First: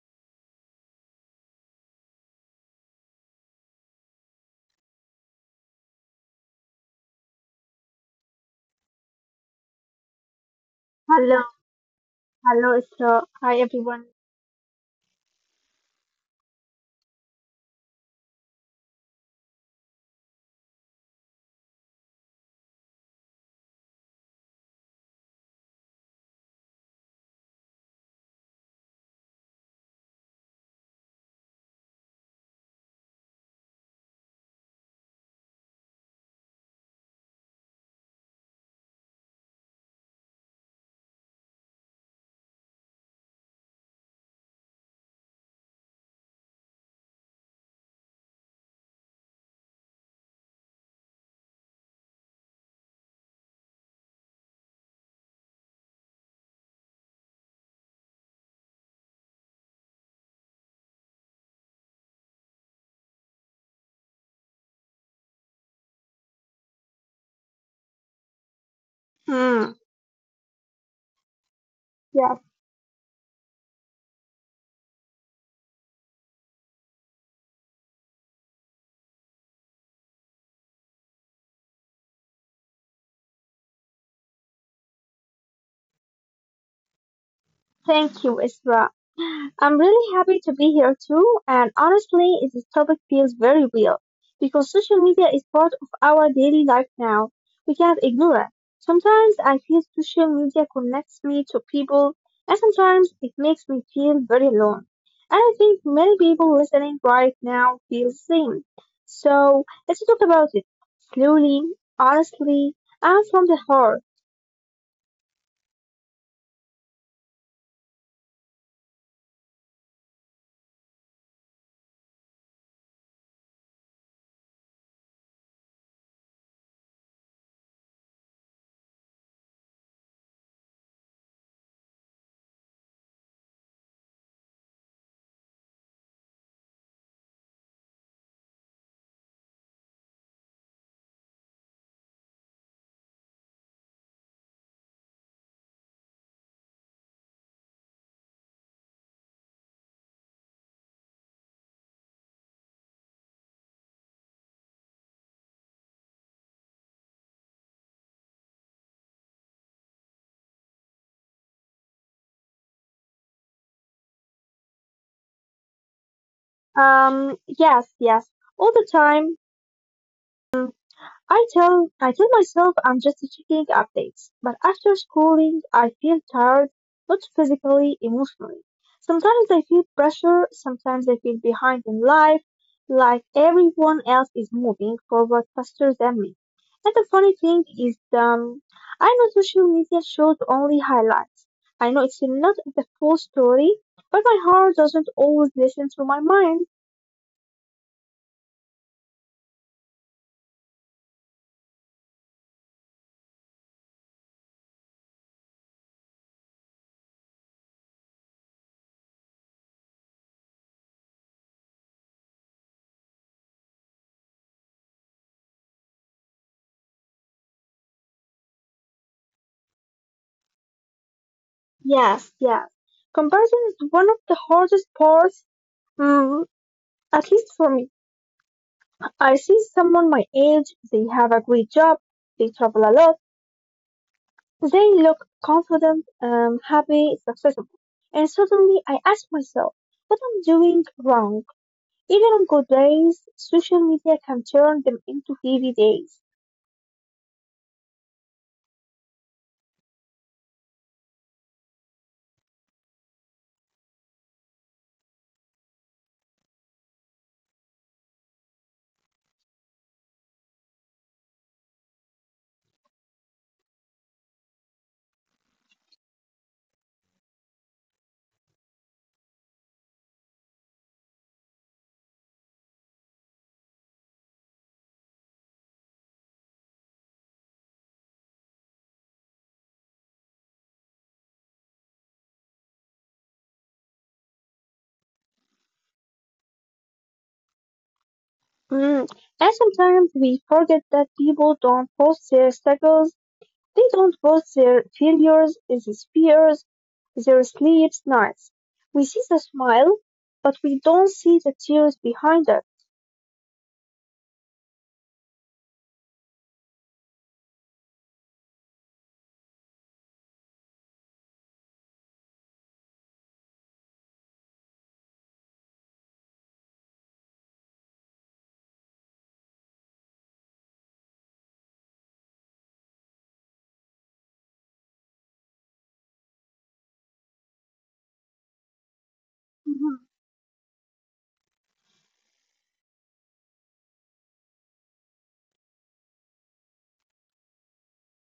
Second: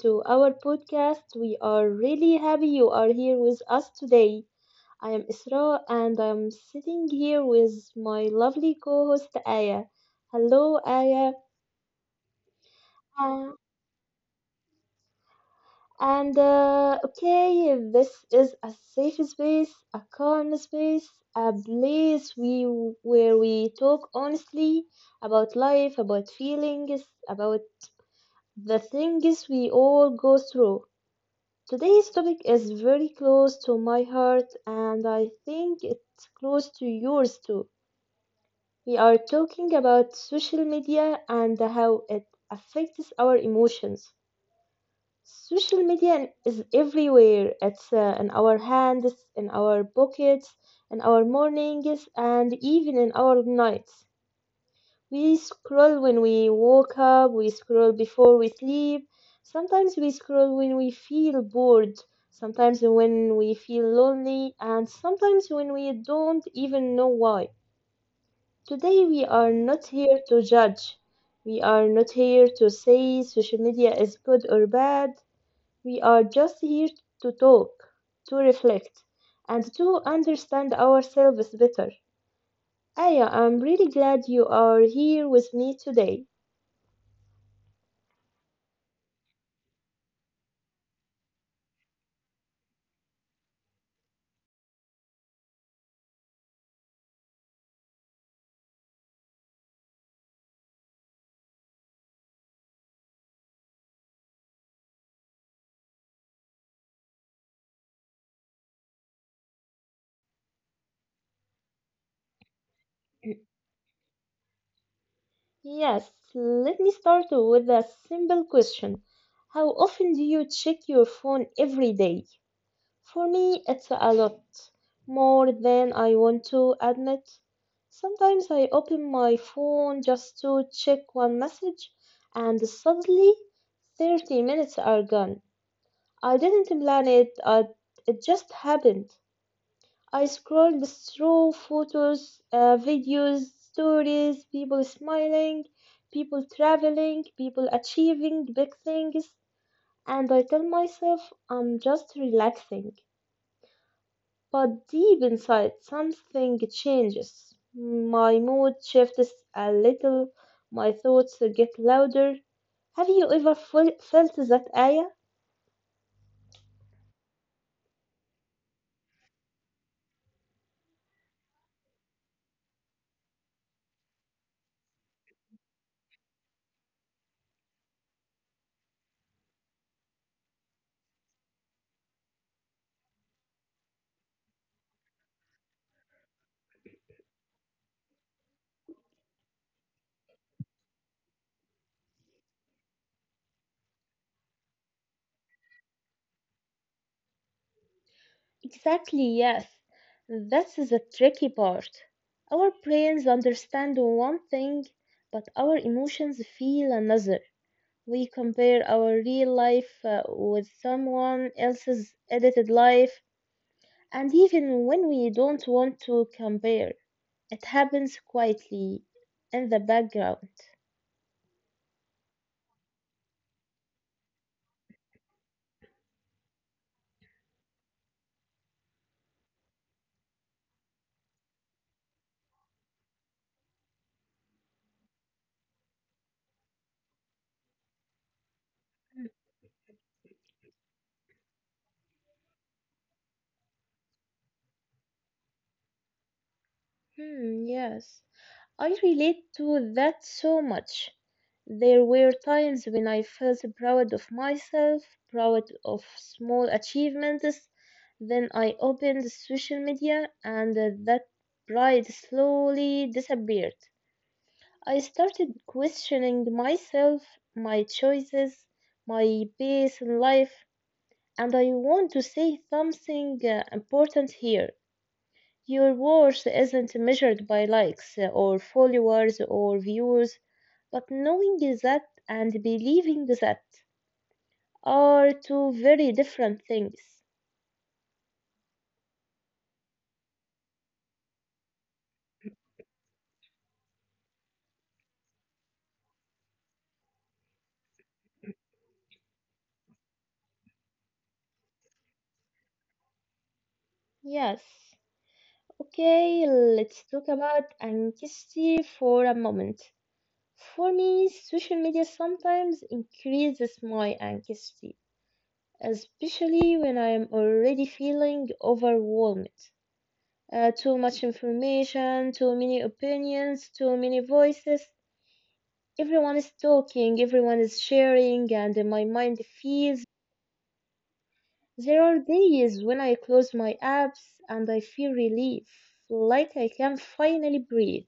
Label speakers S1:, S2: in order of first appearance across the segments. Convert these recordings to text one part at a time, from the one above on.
S1: to our podcast. We are really happy you are here with us today. I am Isra and I'm sitting here with my lovely co host Aya. Hello, Aya.
S2: Hello, hello, Isra.
S1: Uh,
S2: Hi, everyone.
S1: this is a safe space, a calm space, a place we where we talk honestly about life, about feelings, about the things we all go through. Today's topic is very close to my heart, and I think it's close to yours too. We are talking about social media and how it affects our emotions. Social media is everywhere. It's in our hands, in our pockets, in our mornings, and even in our nights. We scroll when we woke up, we scroll before we sleep, sometimes we scroll when we feel bored, sometimes when we feel lonely, and sometimes when we don't even know why. Today we are
S2: Hmm.
S1: not here to judge. We are not
S2: Yes,
S1: here to say social media is good or bad. We are just here to talk, to reflect, and to understand ourselves better. Aya, I'm really glad you are here with me today.
S2: thank you, Isra. I'm really happy to be here too, and honestly, this topic feels very real because social media is part of our daily life now. We can't ignore it. Sometimes I feel social media connects me to people, and sometimes it makes me feel very alone. And I think many people listening right now feel the same. So let's talk about it slowly, honestly, and from the heart.
S1: Yes, let me start with a simple question. How often do you check your phone every day? For me, it's a lot, more than I want to admit. Sometimes I open my phone just to check one message, and suddenly 30 minutes are gone. I didn't plan it. It just happened. I scrolled through photos, videos, stories, people smiling, people traveling, people achieving big things, and I tell myself I'm just relaxing. But deep inside, something changes. My mood shifts a little, my thoughts get louder. Have you ever felt that, Aya?
S2: Yes, yes, all the time. I tell myself I'm just checking updates, but after schooling, I feel tired, not physically, emotionally. Sometimes I feel pressure, sometimes I feel behind in life, like everyone else is moving forward faster than me. And the funny thing is, I know social media shows only highlights. I know it's not the full story, but my heart doesn't always listen to my mind.
S1: Exactly, yes. This is a tricky part. Our brains understand one thing, but our emotions feel another. We compare our real life with someone else's edited life, and even when we don't want to compare, it happens quietly in the background.
S2: Yes, yes. Comparison is one of the hardest parts, mm, at least for me. I see someone my age, they have a great job, they travel a lot, they look confident, happy, successful. And suddenly I ask myself, what I'm doing wrong? Even on good days, social media can turn them into heavy days.
S1: Hmm, yes. I relate to that so much. There were times when I felt proud of myself, proud of small achievements. Then I opened social media and that pride slowly disappeared. I started questioning myself, my choices, my pace in life, and I want to say something important here. Your worth isn't measured by likes or followers or views, but knowing that and believing that are two very different things.
S2: Mm. And sometimes we forget that people don't post their struggles. They don't post their failures as fears, their sleepless nights. We see the smile, but we don't see the tears behind it.
S1: Yes. Okay, let's talk about anxiety for a moment. For me, social media sometimes increases my anxiety, especially when I am already feeling overwhelmed. Too much information, too many opinions, too many voices. Everyone is talking, everyone is sharing, and my mind
S2: Mhm.
S1: feels. There are days when I close my apps and I feel relief, like I can finally breathe.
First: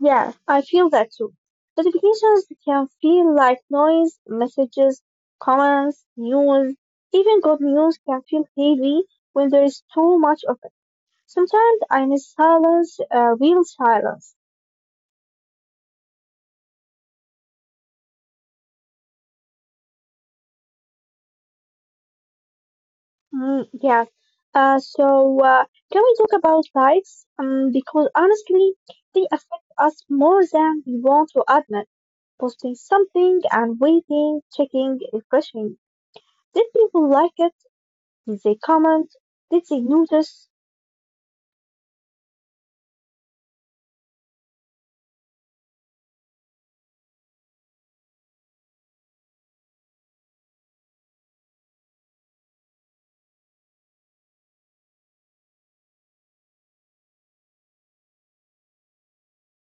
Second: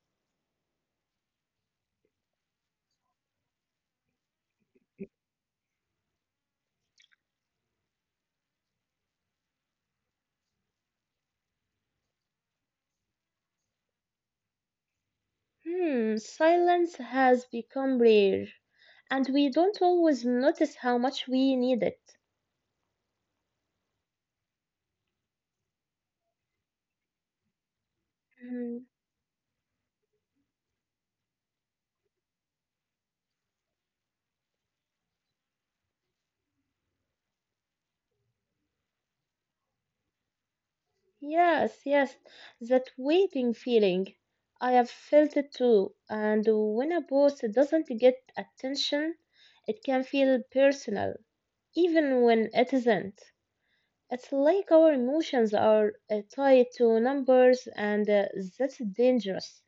S2: Yeah, I feel that too. Notifications can feel like noise, messages, comments, news, even good news can feel heavy when there is too much of it. Sometimes I miss silence, real silence.
S1: Hmm, silence has become rare, and we don't always notice how much we need it.
S2: Mm, yes. Uh, so, uh, can we talk about likes? Because honestly,
S1: Hmm,
S2: they affect us more than we want to admit. Posting something and waiting, checking, refreshing. Did people like it? Did they comment? Did they notice?
S1: yes, yes, that waiting feeling. I have felt it too, and when a post doesn't get attention, it can feel personal, even when it isn't. It's like our emotions are tied to numbers, and that's dangerous.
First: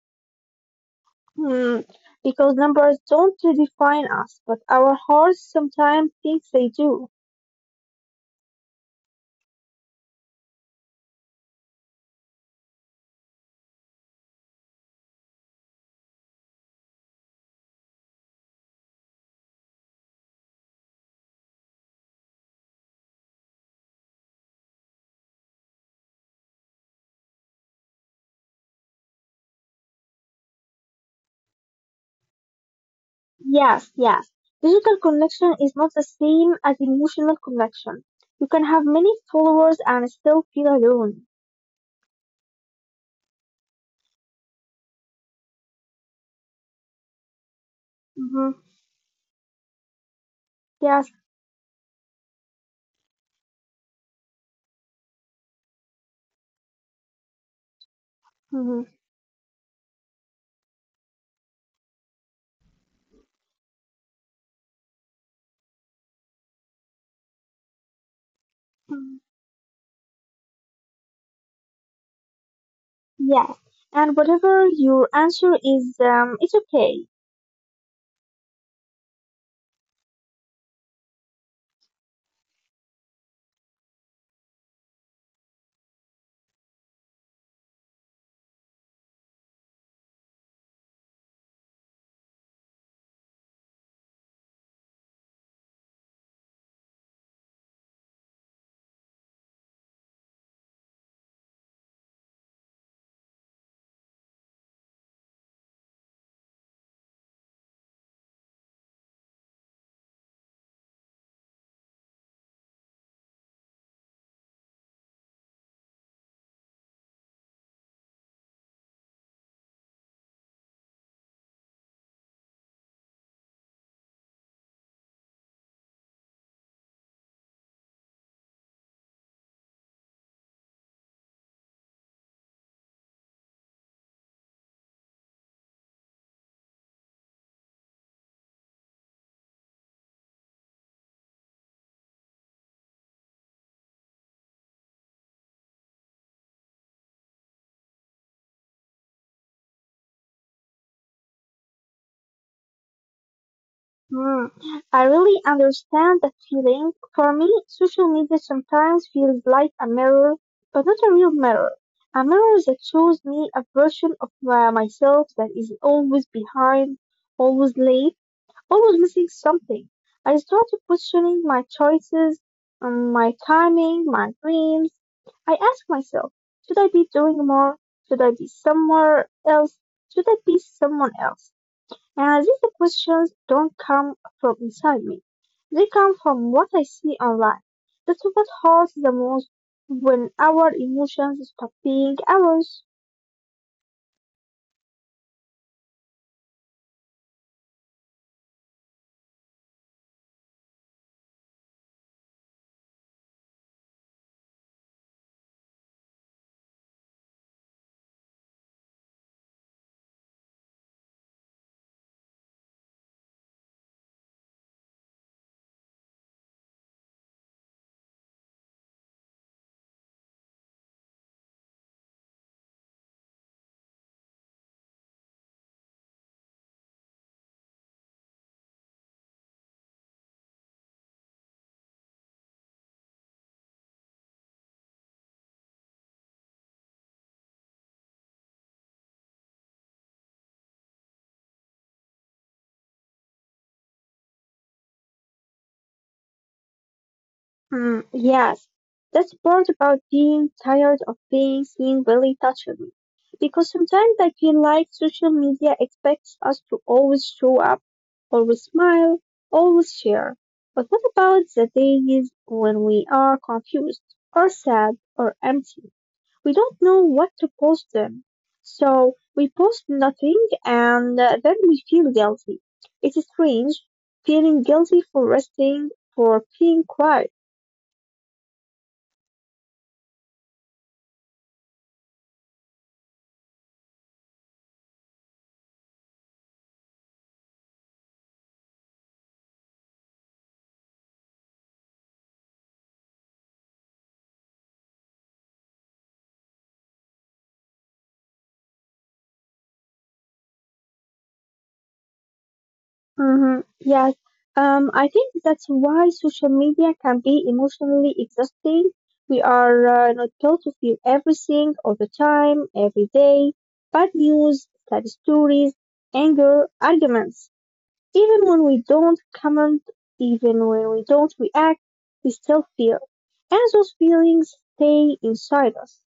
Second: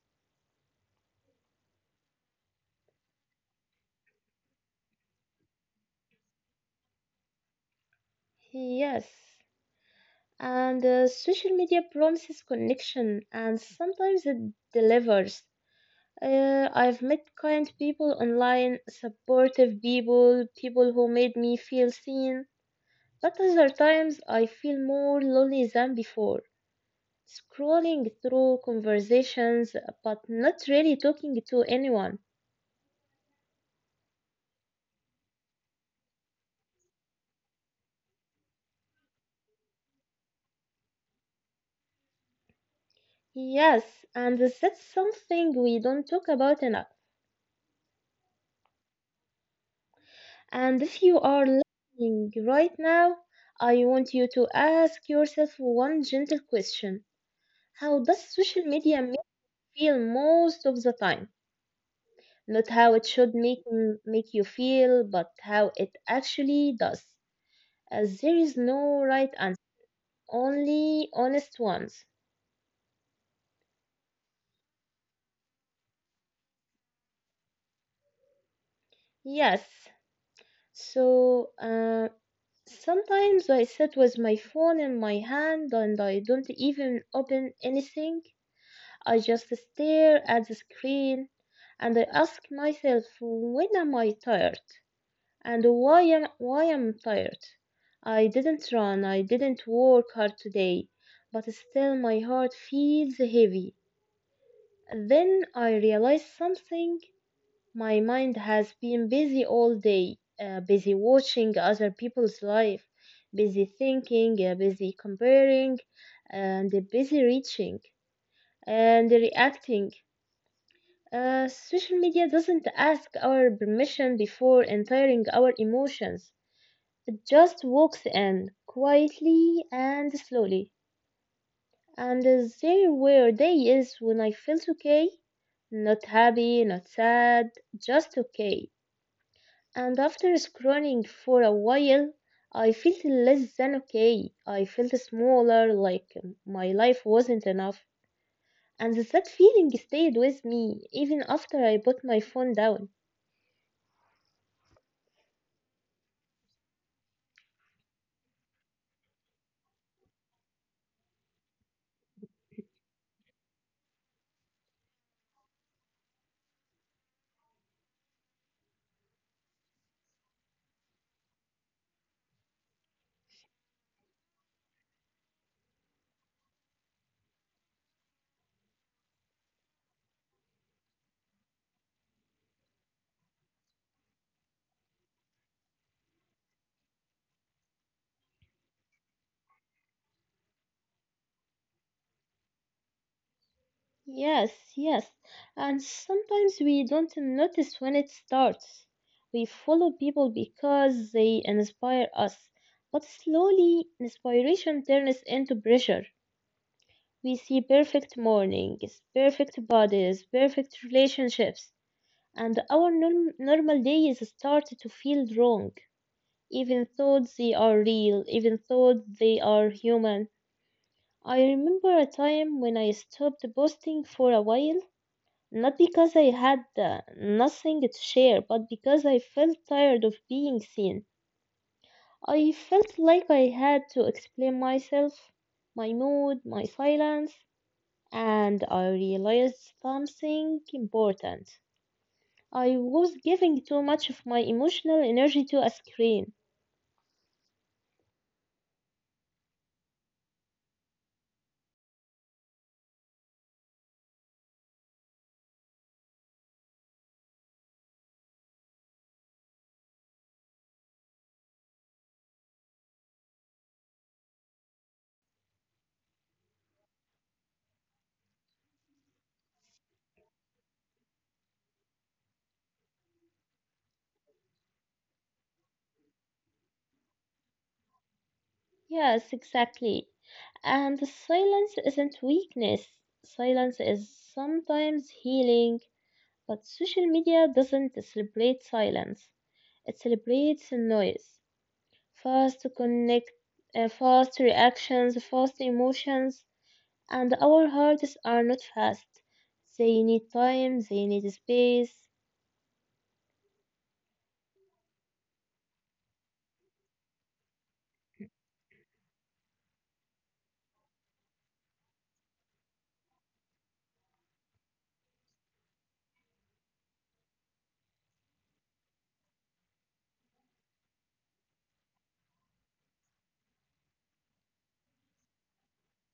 S2: Hmm. Because numbers don't define us, but our hearts sometimes think they do.
S1: Yes, and social media promises connection, and sometimes it delivers. I've met kind people online, supportive people, people who made me feel seen, but other times I feel more lonely than before. Scrolling through conversations, but not really talking to anyone.
S2: Yes, yes. Digital connection is not the same as emotional connection. You can have many followers and still feel alone.
S1: Yes, and that's something we don't talk about enough.
S2: Hmm.
S1: And if
S2: Yes.
S1: you are listening right now, I want you to ask yourself one gentle question. How does social
S2: Hmm.
S1: media make you feel most of the time? Not how it should make you feel, but how it actually does. As there is no right answer, only honest ones.
S2: Yes. And whatever your answer is, it's okay.
S1: Yes. So, uh, Sometimes I sit with my phone in my hand and I don't even open anything. I just stare at the screen and I ask myself when am I tired and why am I tired? I didn't run, I didn't work hard today, but still my heart feels heavy. Then I realize something. My mind has been busy all day, busy watching other people's life, busy thinking, busy comparing, and busy reaching and reacting. Social media doesn't ask our permission before entering our emotions. It just walks in quietly and slowly. And there were days when I felt okay, not happy, not sad, just okay. And after scrolling for a while, I felt less than okay. I felt smaller, like my life wasn't enough. And that feeling stayed with me even after I put my phone down.
S2: Mm. I really understand that feeling. For me, social media sometimes feels like a mirror, but not a real mirror. A mirror that shows me a version of myself that is always behind, always late. I was missing something. I started questioning my choices, my timing, my dreams. I asked myself, should I be doing more? Should I be somewhere else? Should I be someone else? And these questions don't come from inside me. They come from what I see online. That's what hurts the most when our emotions stop being ours.
S1: Yes, yes. And sometimes we don't notice when it starts. We follow people because they inspire us. But slowly, inspiration turns into pressure. We see perfect mornings, perfect bodies, perfect relationships, and our normal days start to feel wrong, even though they are real, even though they are human. I remember a time when I stopped posting for a while, not because I had nothing to share, but because I felt tired of being seen. I felt like I had to explain myself, my mood, my silence, and I realized something important. I was giving too much of my emotional energy to a screen.
S2: Mm, yes, that part about being tired of being seen really touches me. Because sometimes I feel like social media expects us to always show up, always smile, always share. But what about the days when we are confused, or sad, or empty? We don't know what to post them. So we post nothing and then we feel guilty. It is strange, feeling guilty for resting, for being quiet.
S1: Yes, exactly. And silence isn't weakness. Silence is sometimes healing, but social media doesn't celebrate silence. It celebrates noise. Fast to connect, fast reactions, fast emotions, and our hearts are not fast. They need time, they need space.
S2: Mm-hmm. Yes. I think that's why social media can be emotionally exhausting. We are not told to feel everything all the time, every day, bad news, sad stories, anger, arguments. Even when we don't comment, even when we don't react, we still feel. And those feelings stay inside us.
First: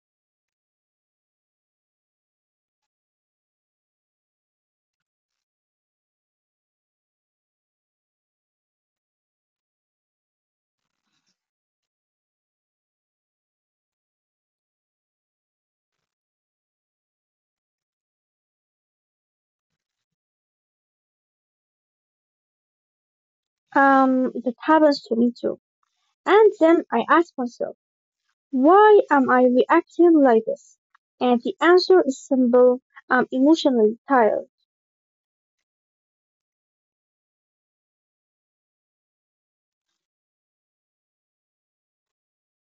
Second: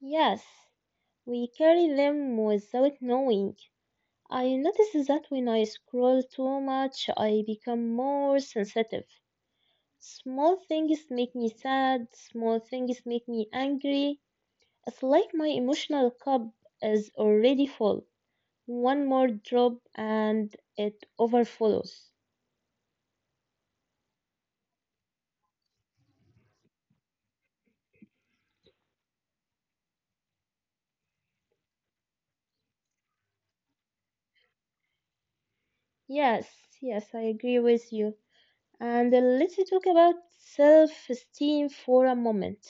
S1: Yes, we carry them without knowing. I notice that when I scroll too much, I become more sensitive. Small things make me sad, small things make me angry. It's like my emotional cup is already full. One more drop and it overflows.
S2: That happens to me too. And then I ask myself, why am I reacting like this? And the answer is simple. I'm emotionally tired.
S1: Yes, yes, I agree with you. And let's talk about self esteem for a moment.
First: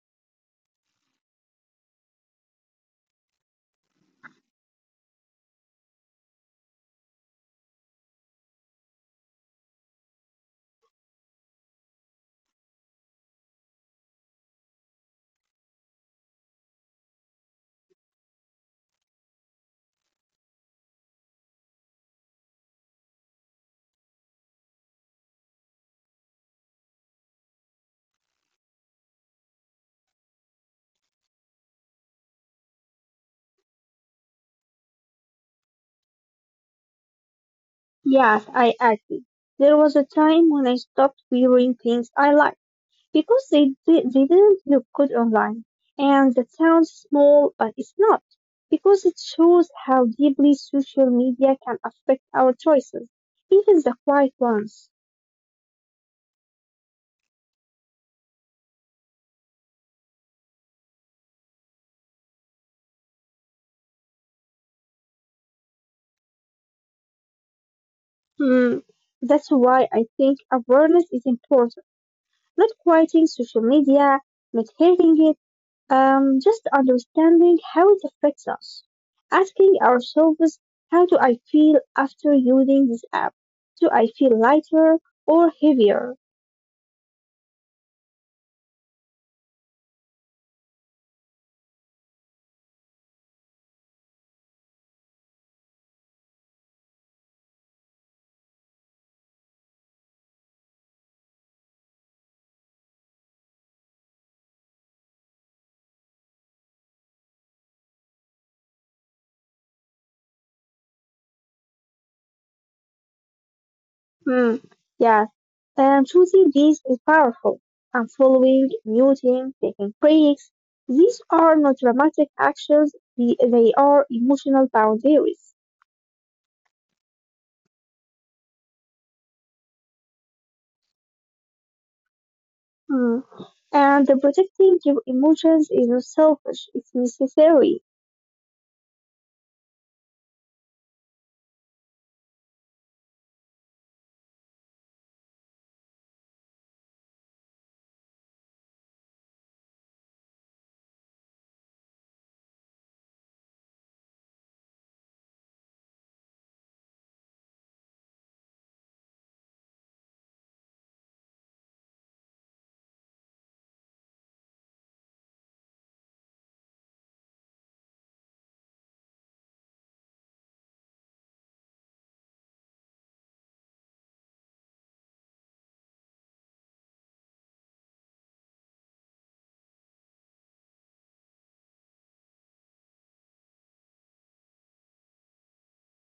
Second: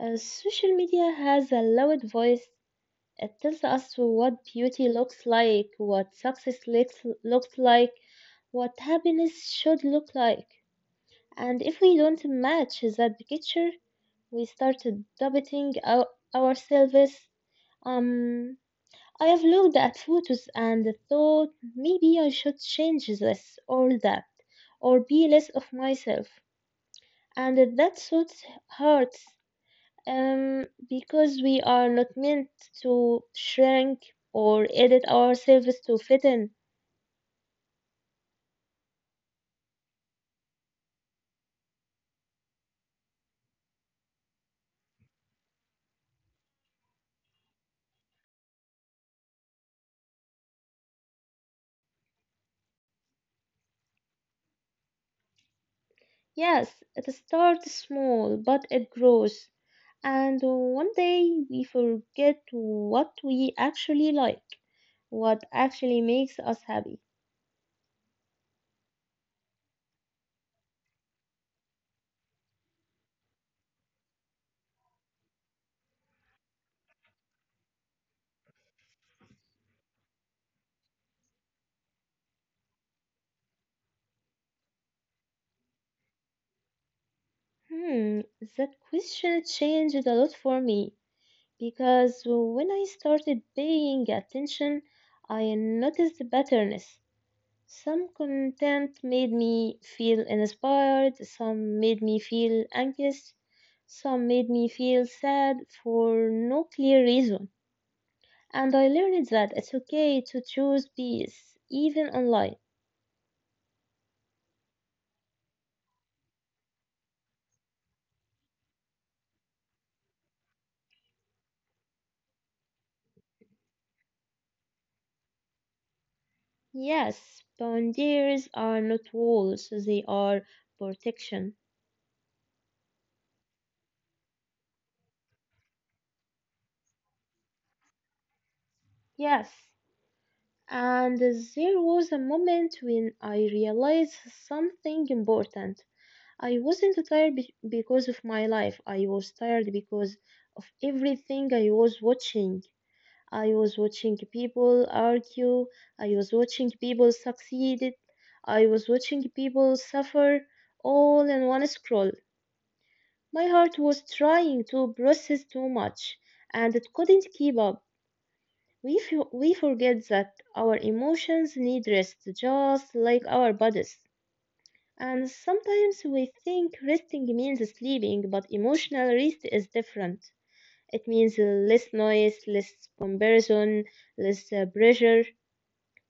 S1: Social media has a loud voice. It tells us what beauty looks like, what looks like, what happiness should look like. And if we don't match that picture, we start doubting our, ourselves. Um, I have looked at photos and thought maybe I should change this or that, or be less of myself. And that thought hurts, because we are not meant to shrink or edit ourselves to fit in.
S2: Yes, I agree. There was a time when I stopped wearing things I liked because they didn't look good online. And that sounds small, but it's not, because it shows how deeply social media can affect our choices, even the quiet ones.
S1: Yes, it starts small, but it grows. And one day we forget what we actually like, what actually makes us happy.
S2: Hmm. That's why I think awareness is important. Not quieting social media, not hating it, just understanding how it affects us. Asking ourselves, how do I feel after using this app? Do I feel lighter or heavier?
S1: Hmm, that question changed a lot for me because when I started paying attention, I noticed patterns. Some content made me feel inspired, some made me feel anxious, some made me feel sad for no clear reason. And I learned that it's okay to choose peace, even online.
S2: Hmm. Yeah. Choosing these is powerful. And following, muting, taking breaks. These are not dramatic actions. They are emotional boundaries.
S1: Yes, boundaries are not walls, they are protection.
S2: Hmm. And protecting your emotions is not selfish. It's necessary.
S1: Yes. And there was a moment when I realized something important. I wasn't tired because of my life. I was tired because of everything I was watching. I was watching people argue. I was watching people succeed. I was watching people suffer, all in one scroll. My heart was trying to process too much and it couldn't keep up. We forget that our emotions need rest just like our bodies. And sometimes we think resting means sleeping, but emotional rest is different. It means less noise, less comparison, less pressure.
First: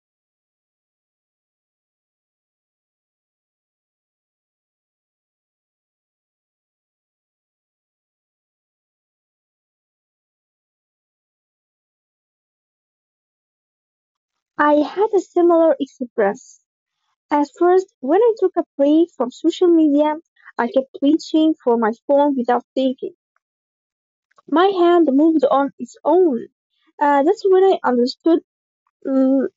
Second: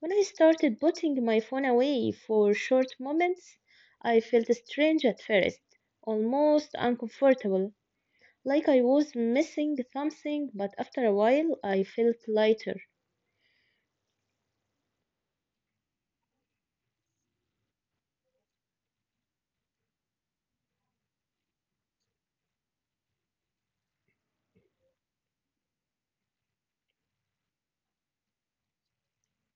S1: When I started putting my phone away for short moments, I felt strange at first, almost uncomfortable, like I was missing something, but after a while I felt lighter.
S2: I had a similar experience. At first, when I took a break from social media, I kept reaching for my phone without thinking. My hand moved on its own. That's when I understood mm,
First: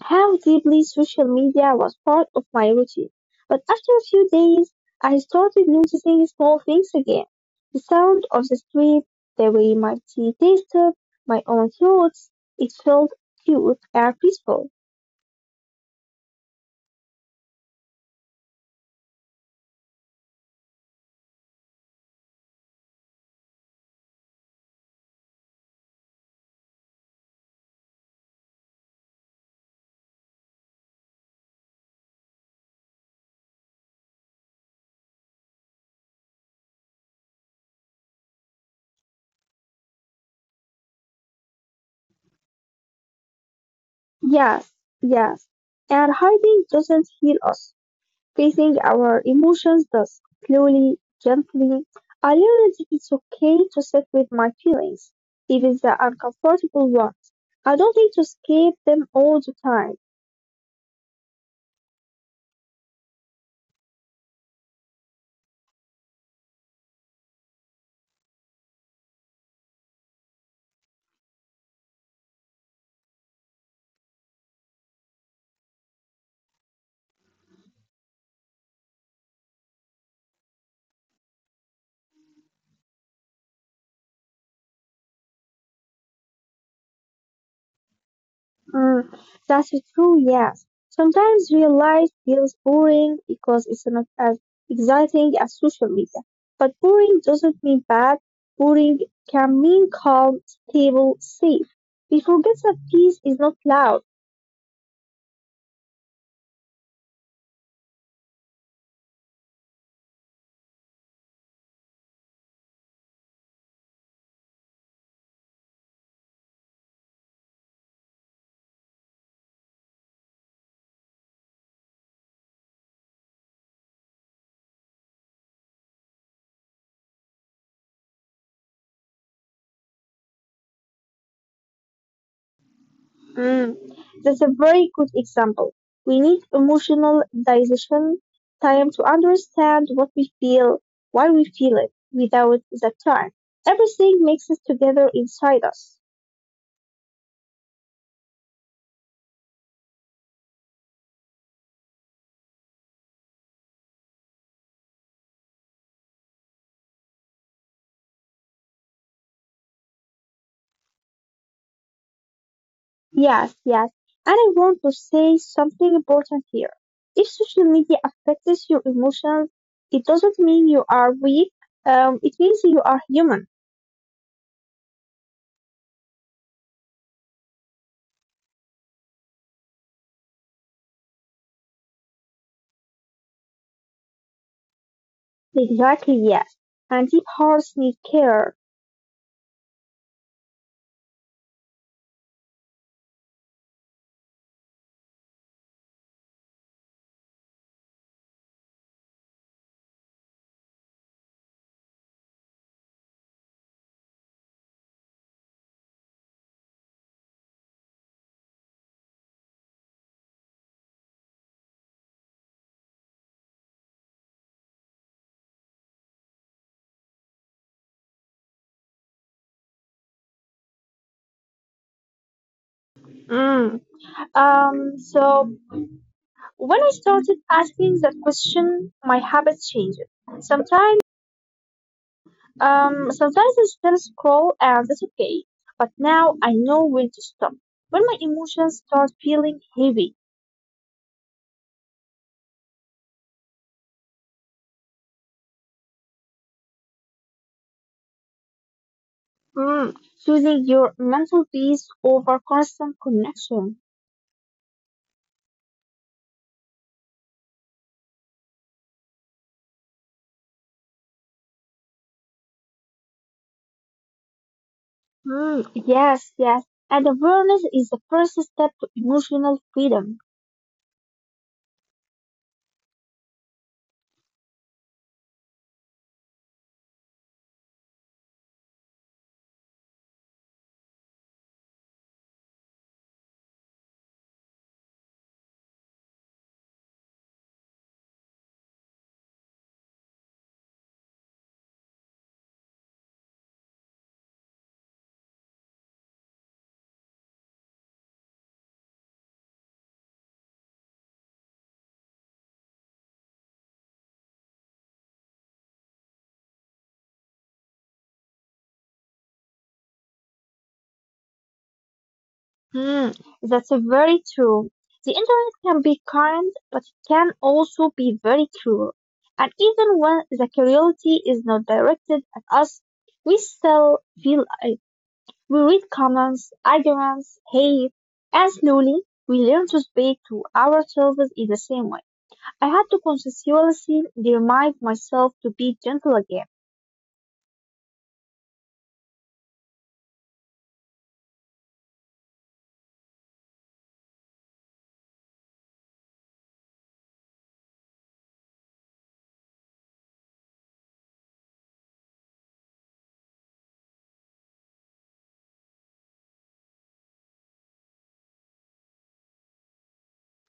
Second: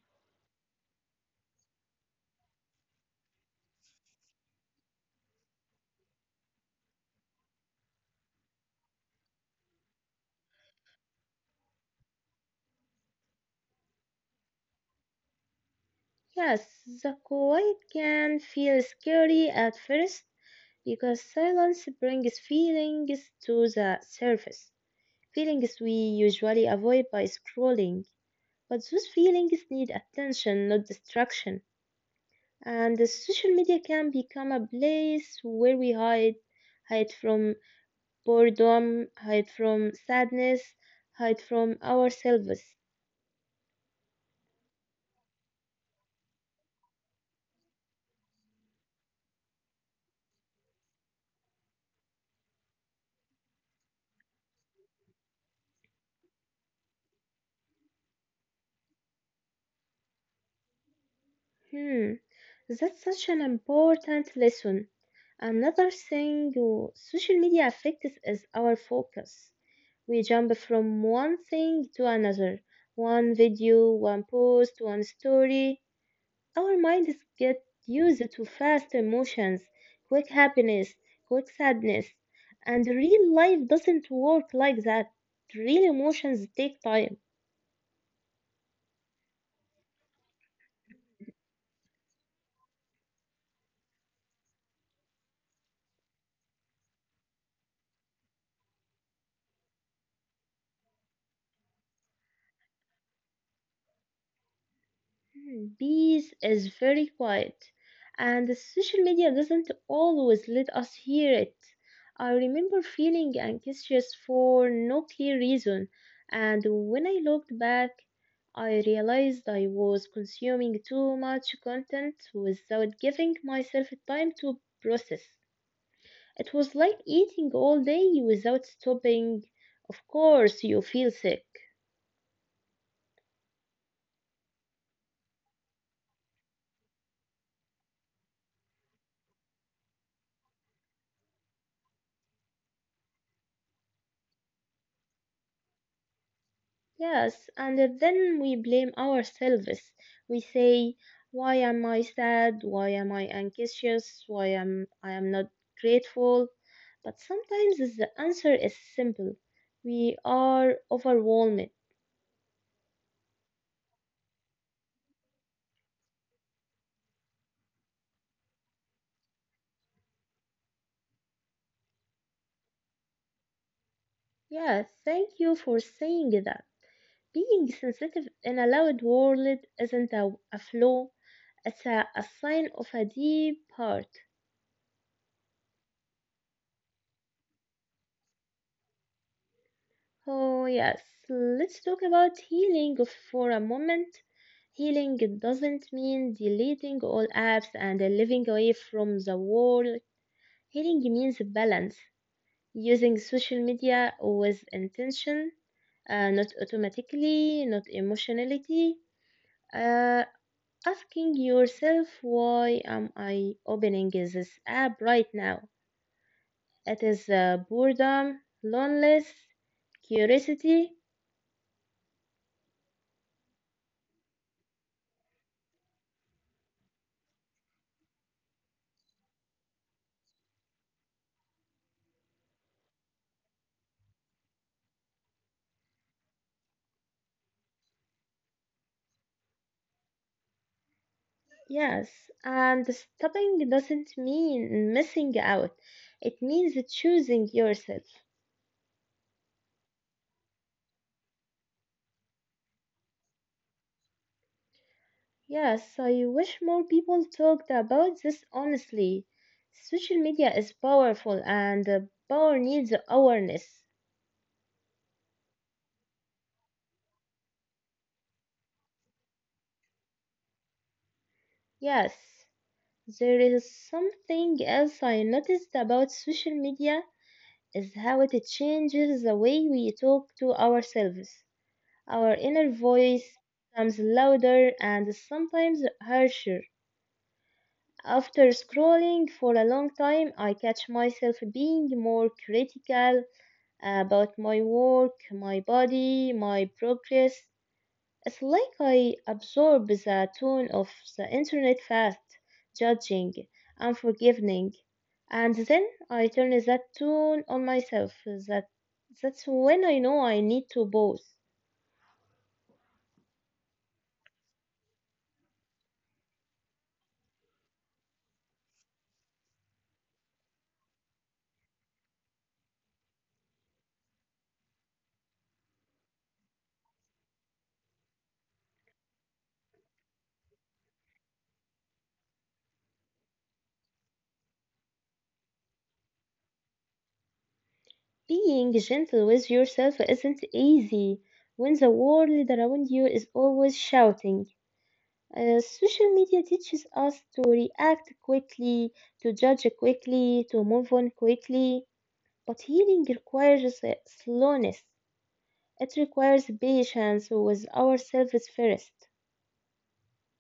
S2: how deeply social media was part of my routine. But after a few days, I started noticing small things again. The sound of the street, the way my tea tasted, my own thoughts. It felt cute and peaceful.
S1: Yes, the quiet can feel scary at first, because silence brings feelings to the surface, feelings we usually avoid by scrolling. But those feelings need attention, not distraction. And the social media can become a place where we hide, hide from boredom, hide from sadness, hide from ourselves.
S2: Yes, yes. And hiding doesn't heal us. Facing our emotions thus, slowly, gently, I learned that it's okay to sit with my feelings, even the uncomfortable ones. I don't need to escape them all the time.
S1: Hmm, that's such an important lesson. Another thing, social media affects, is our focus. We jump from one thing to another, one video, one post, one story. Our minds get used to fast emotions, quick happiness, quick sadness, and real life doesn't work like that. Real emotions take time.
S2: Mm, that's true, yes. Sometimes real life feels boring because it's not as exciting as social media. But boring doesn't mean bad. Boring can mean calm, stable, safe. We forget that peace is not loud.
S1: Hmm, peace is very quiet, and the social media doesn't always let us hear it. I remember feeling anxious for no clear reason, and when I looked back, I realized I was consuming too much content without giving myself time to process. It was like eating all day without stopping. Of course, you feel sick.
S2: Mm, that's a very good example. We need emotional digestion, time to understand what we feel, why we feel it. Without that time, everything mixes together inside us.
S1: Yes, and then we blame ourselves. We say, "Why am I sad? Why am I anxious? Why am I am not grateful?" But sometimes the answer is simple. We are overwhelmed.
S2: Yes, yes. And I want to say something important here. If social media affects your emotions, it doesn't mean you are weak. It means you are human.
S1: Yes, thank you for saying that. Being sensitive in a loud world isn't a flaw, it's a sign of a deep heart.
S2: Exactly, yes. And deep hearts need care.
S1: Oh, yes. Let's talk about healing for a moment. Healing doesn't mean deleting all apps and living away from the world. Healing means balance, using social media with intention, not automatically, not emotionality. Uh, Asking yourself, why am I opening this app right now? It is boredom, loneliness, curiosity.
S2: Mm. Um, so When I started asking that question, my habits changed. Sometimes, Sometimes I still scroll, and that's okay. But now I know when to stop. When my emotions start feeling heavy,
S1: Yes, and stopping doesn't mean missing out. It means choosing yourself.
S2: mm, choosing your mental peace over constant connection.
S1: Yes, I wish more people talked about this honestly. Social media is powerful, and power needs awareness.
S2: Mm, yes, yes. And awareness is the first step to emotional freedom.
S1: Yes, there is something else I noticed about social media is how it changes the way we talk to ourselves. Our inner voice becomes louder and sometimes harsher. After scrolling for a long time, I catch myself being more critical about my work, my body, my progress. It's like I absorb the tone of the internet fast, judging, unforgiving, and then I turn that tone on myself. That's when I know I need to pause.
S2: Hmm, that's very true. The internet can be kind, but it can also be very cruel. And even when the cruelty is not directed at us, we still feel it. We read comments, arguments, hate, and slowly we learn to speak to ourselves in the same way. I had to consciously remind myself to be gentle again.
S1: Being gentle with yourself isn't easy when the world around you is always shouting. Social media teaches us to react quickly, to judge quickly, to move on quickly. But healing requires slowness. It requires patience with ourselves first.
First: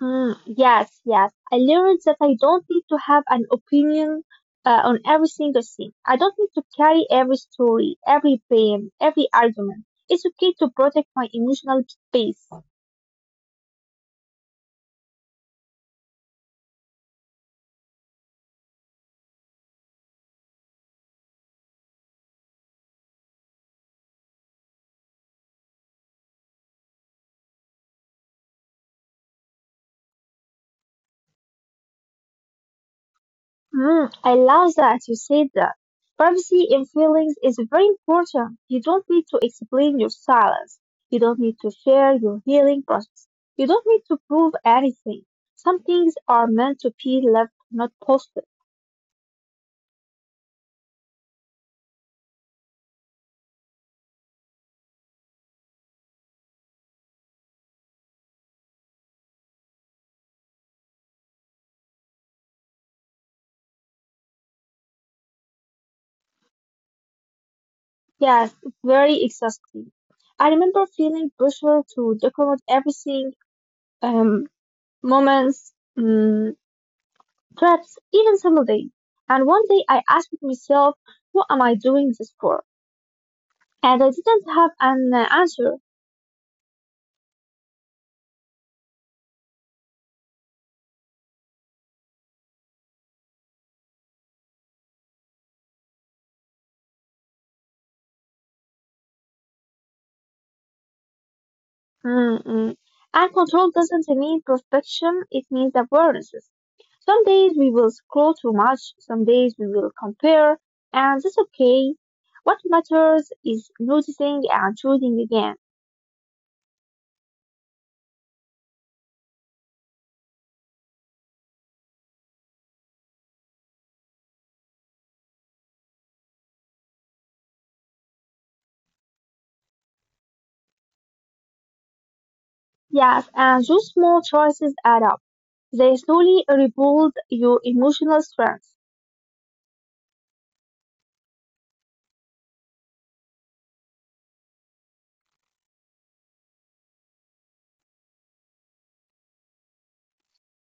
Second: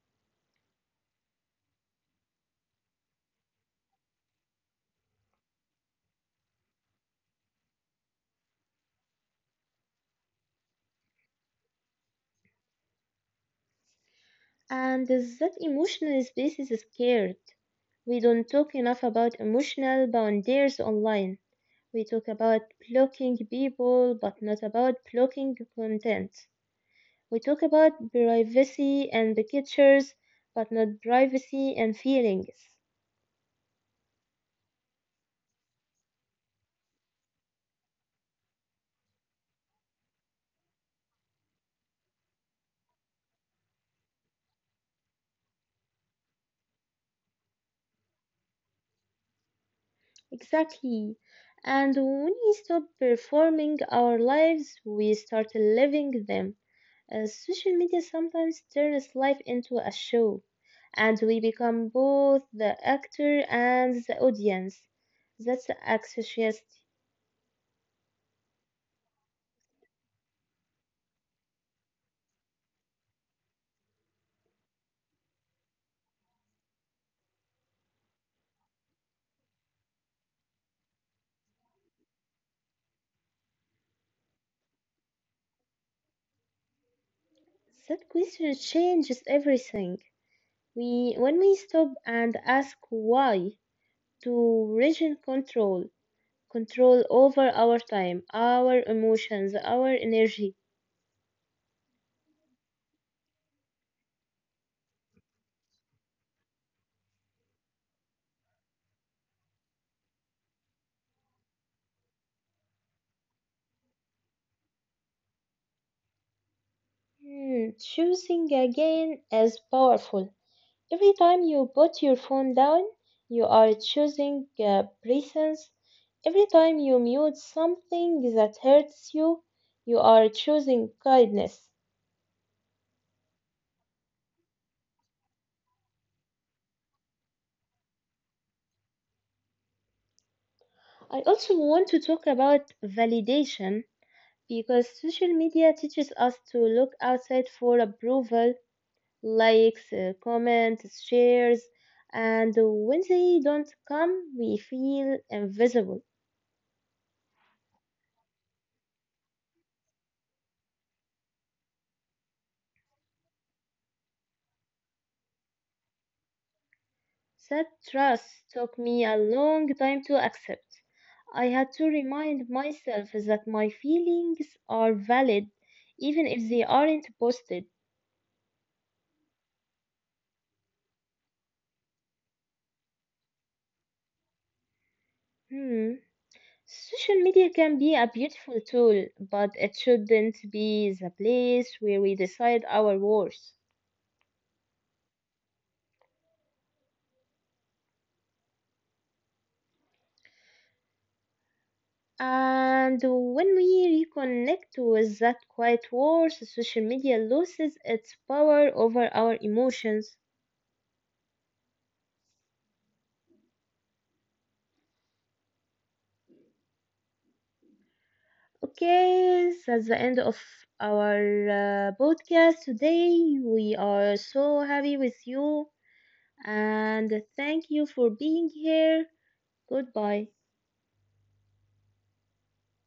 S2: Mm, yes, yes. I learned that I don't need to have an opinion on every single thing. I don't need to carry every story, every pain, every argument. It's okay to protect my emotional space.
S1: And that emotional space is scared. We don't talk enough about emotional boundaries online. We talk about blocking people, but not about blocking content. We talk about privacy and the pictures, but not privacy and feelings.
S2: Mm, I love that you said that. Privacy in feelings is very important. You don't need to explain your silence. You don't need to share your healing process. You don't need to prove anything. Some things are meant to be left, not posted.
S1: Exactly. And when we stop performing our lives, we start living them. Social media sometimes turns life into a show, and we become both the actor and the audience. That's anxious.
S2: Yes, it's very exhausting. I remember feeling pressure to document everything, um, moments, trips, even single days. And one day I asked myself, what am I doing this for? And I didn't have an answer.
S1: That question changes everything. When we stop and ask why, to regain control, control over our time, our emotions, our energy.
S2: Mm-mm. And control doesn't mean perfection, it means awarenesses. Some days we will scroll too much, some days we will compare, and that's okay. What matters is noticing and choosing again.
S1: Hmm, choosing again is powerful. Every time you put your phone down, you are choosing presence. Every time you mute something that hurts you, you are choosing kindness.
S2: Yes, and those small choices add up. They slowly rebuild your emotional strength.
S1: I also want to talk about validation because social media teaches us to look outside for approval. Likes, comments, shares, and when they don't come, we feel invisible. That trust took me a long time to accept. I had to remind myself that my feelings are valid even if they aren't posted. Hmm. Social media can be a beautiful tool, but it shouldn't be the place where we decide our worth. And when we reconnect with that quiet force, social media loses its power over our emotions. Okay, so that's the end of our podcast today. We are so happy with you and thank you for being here. Goodbye.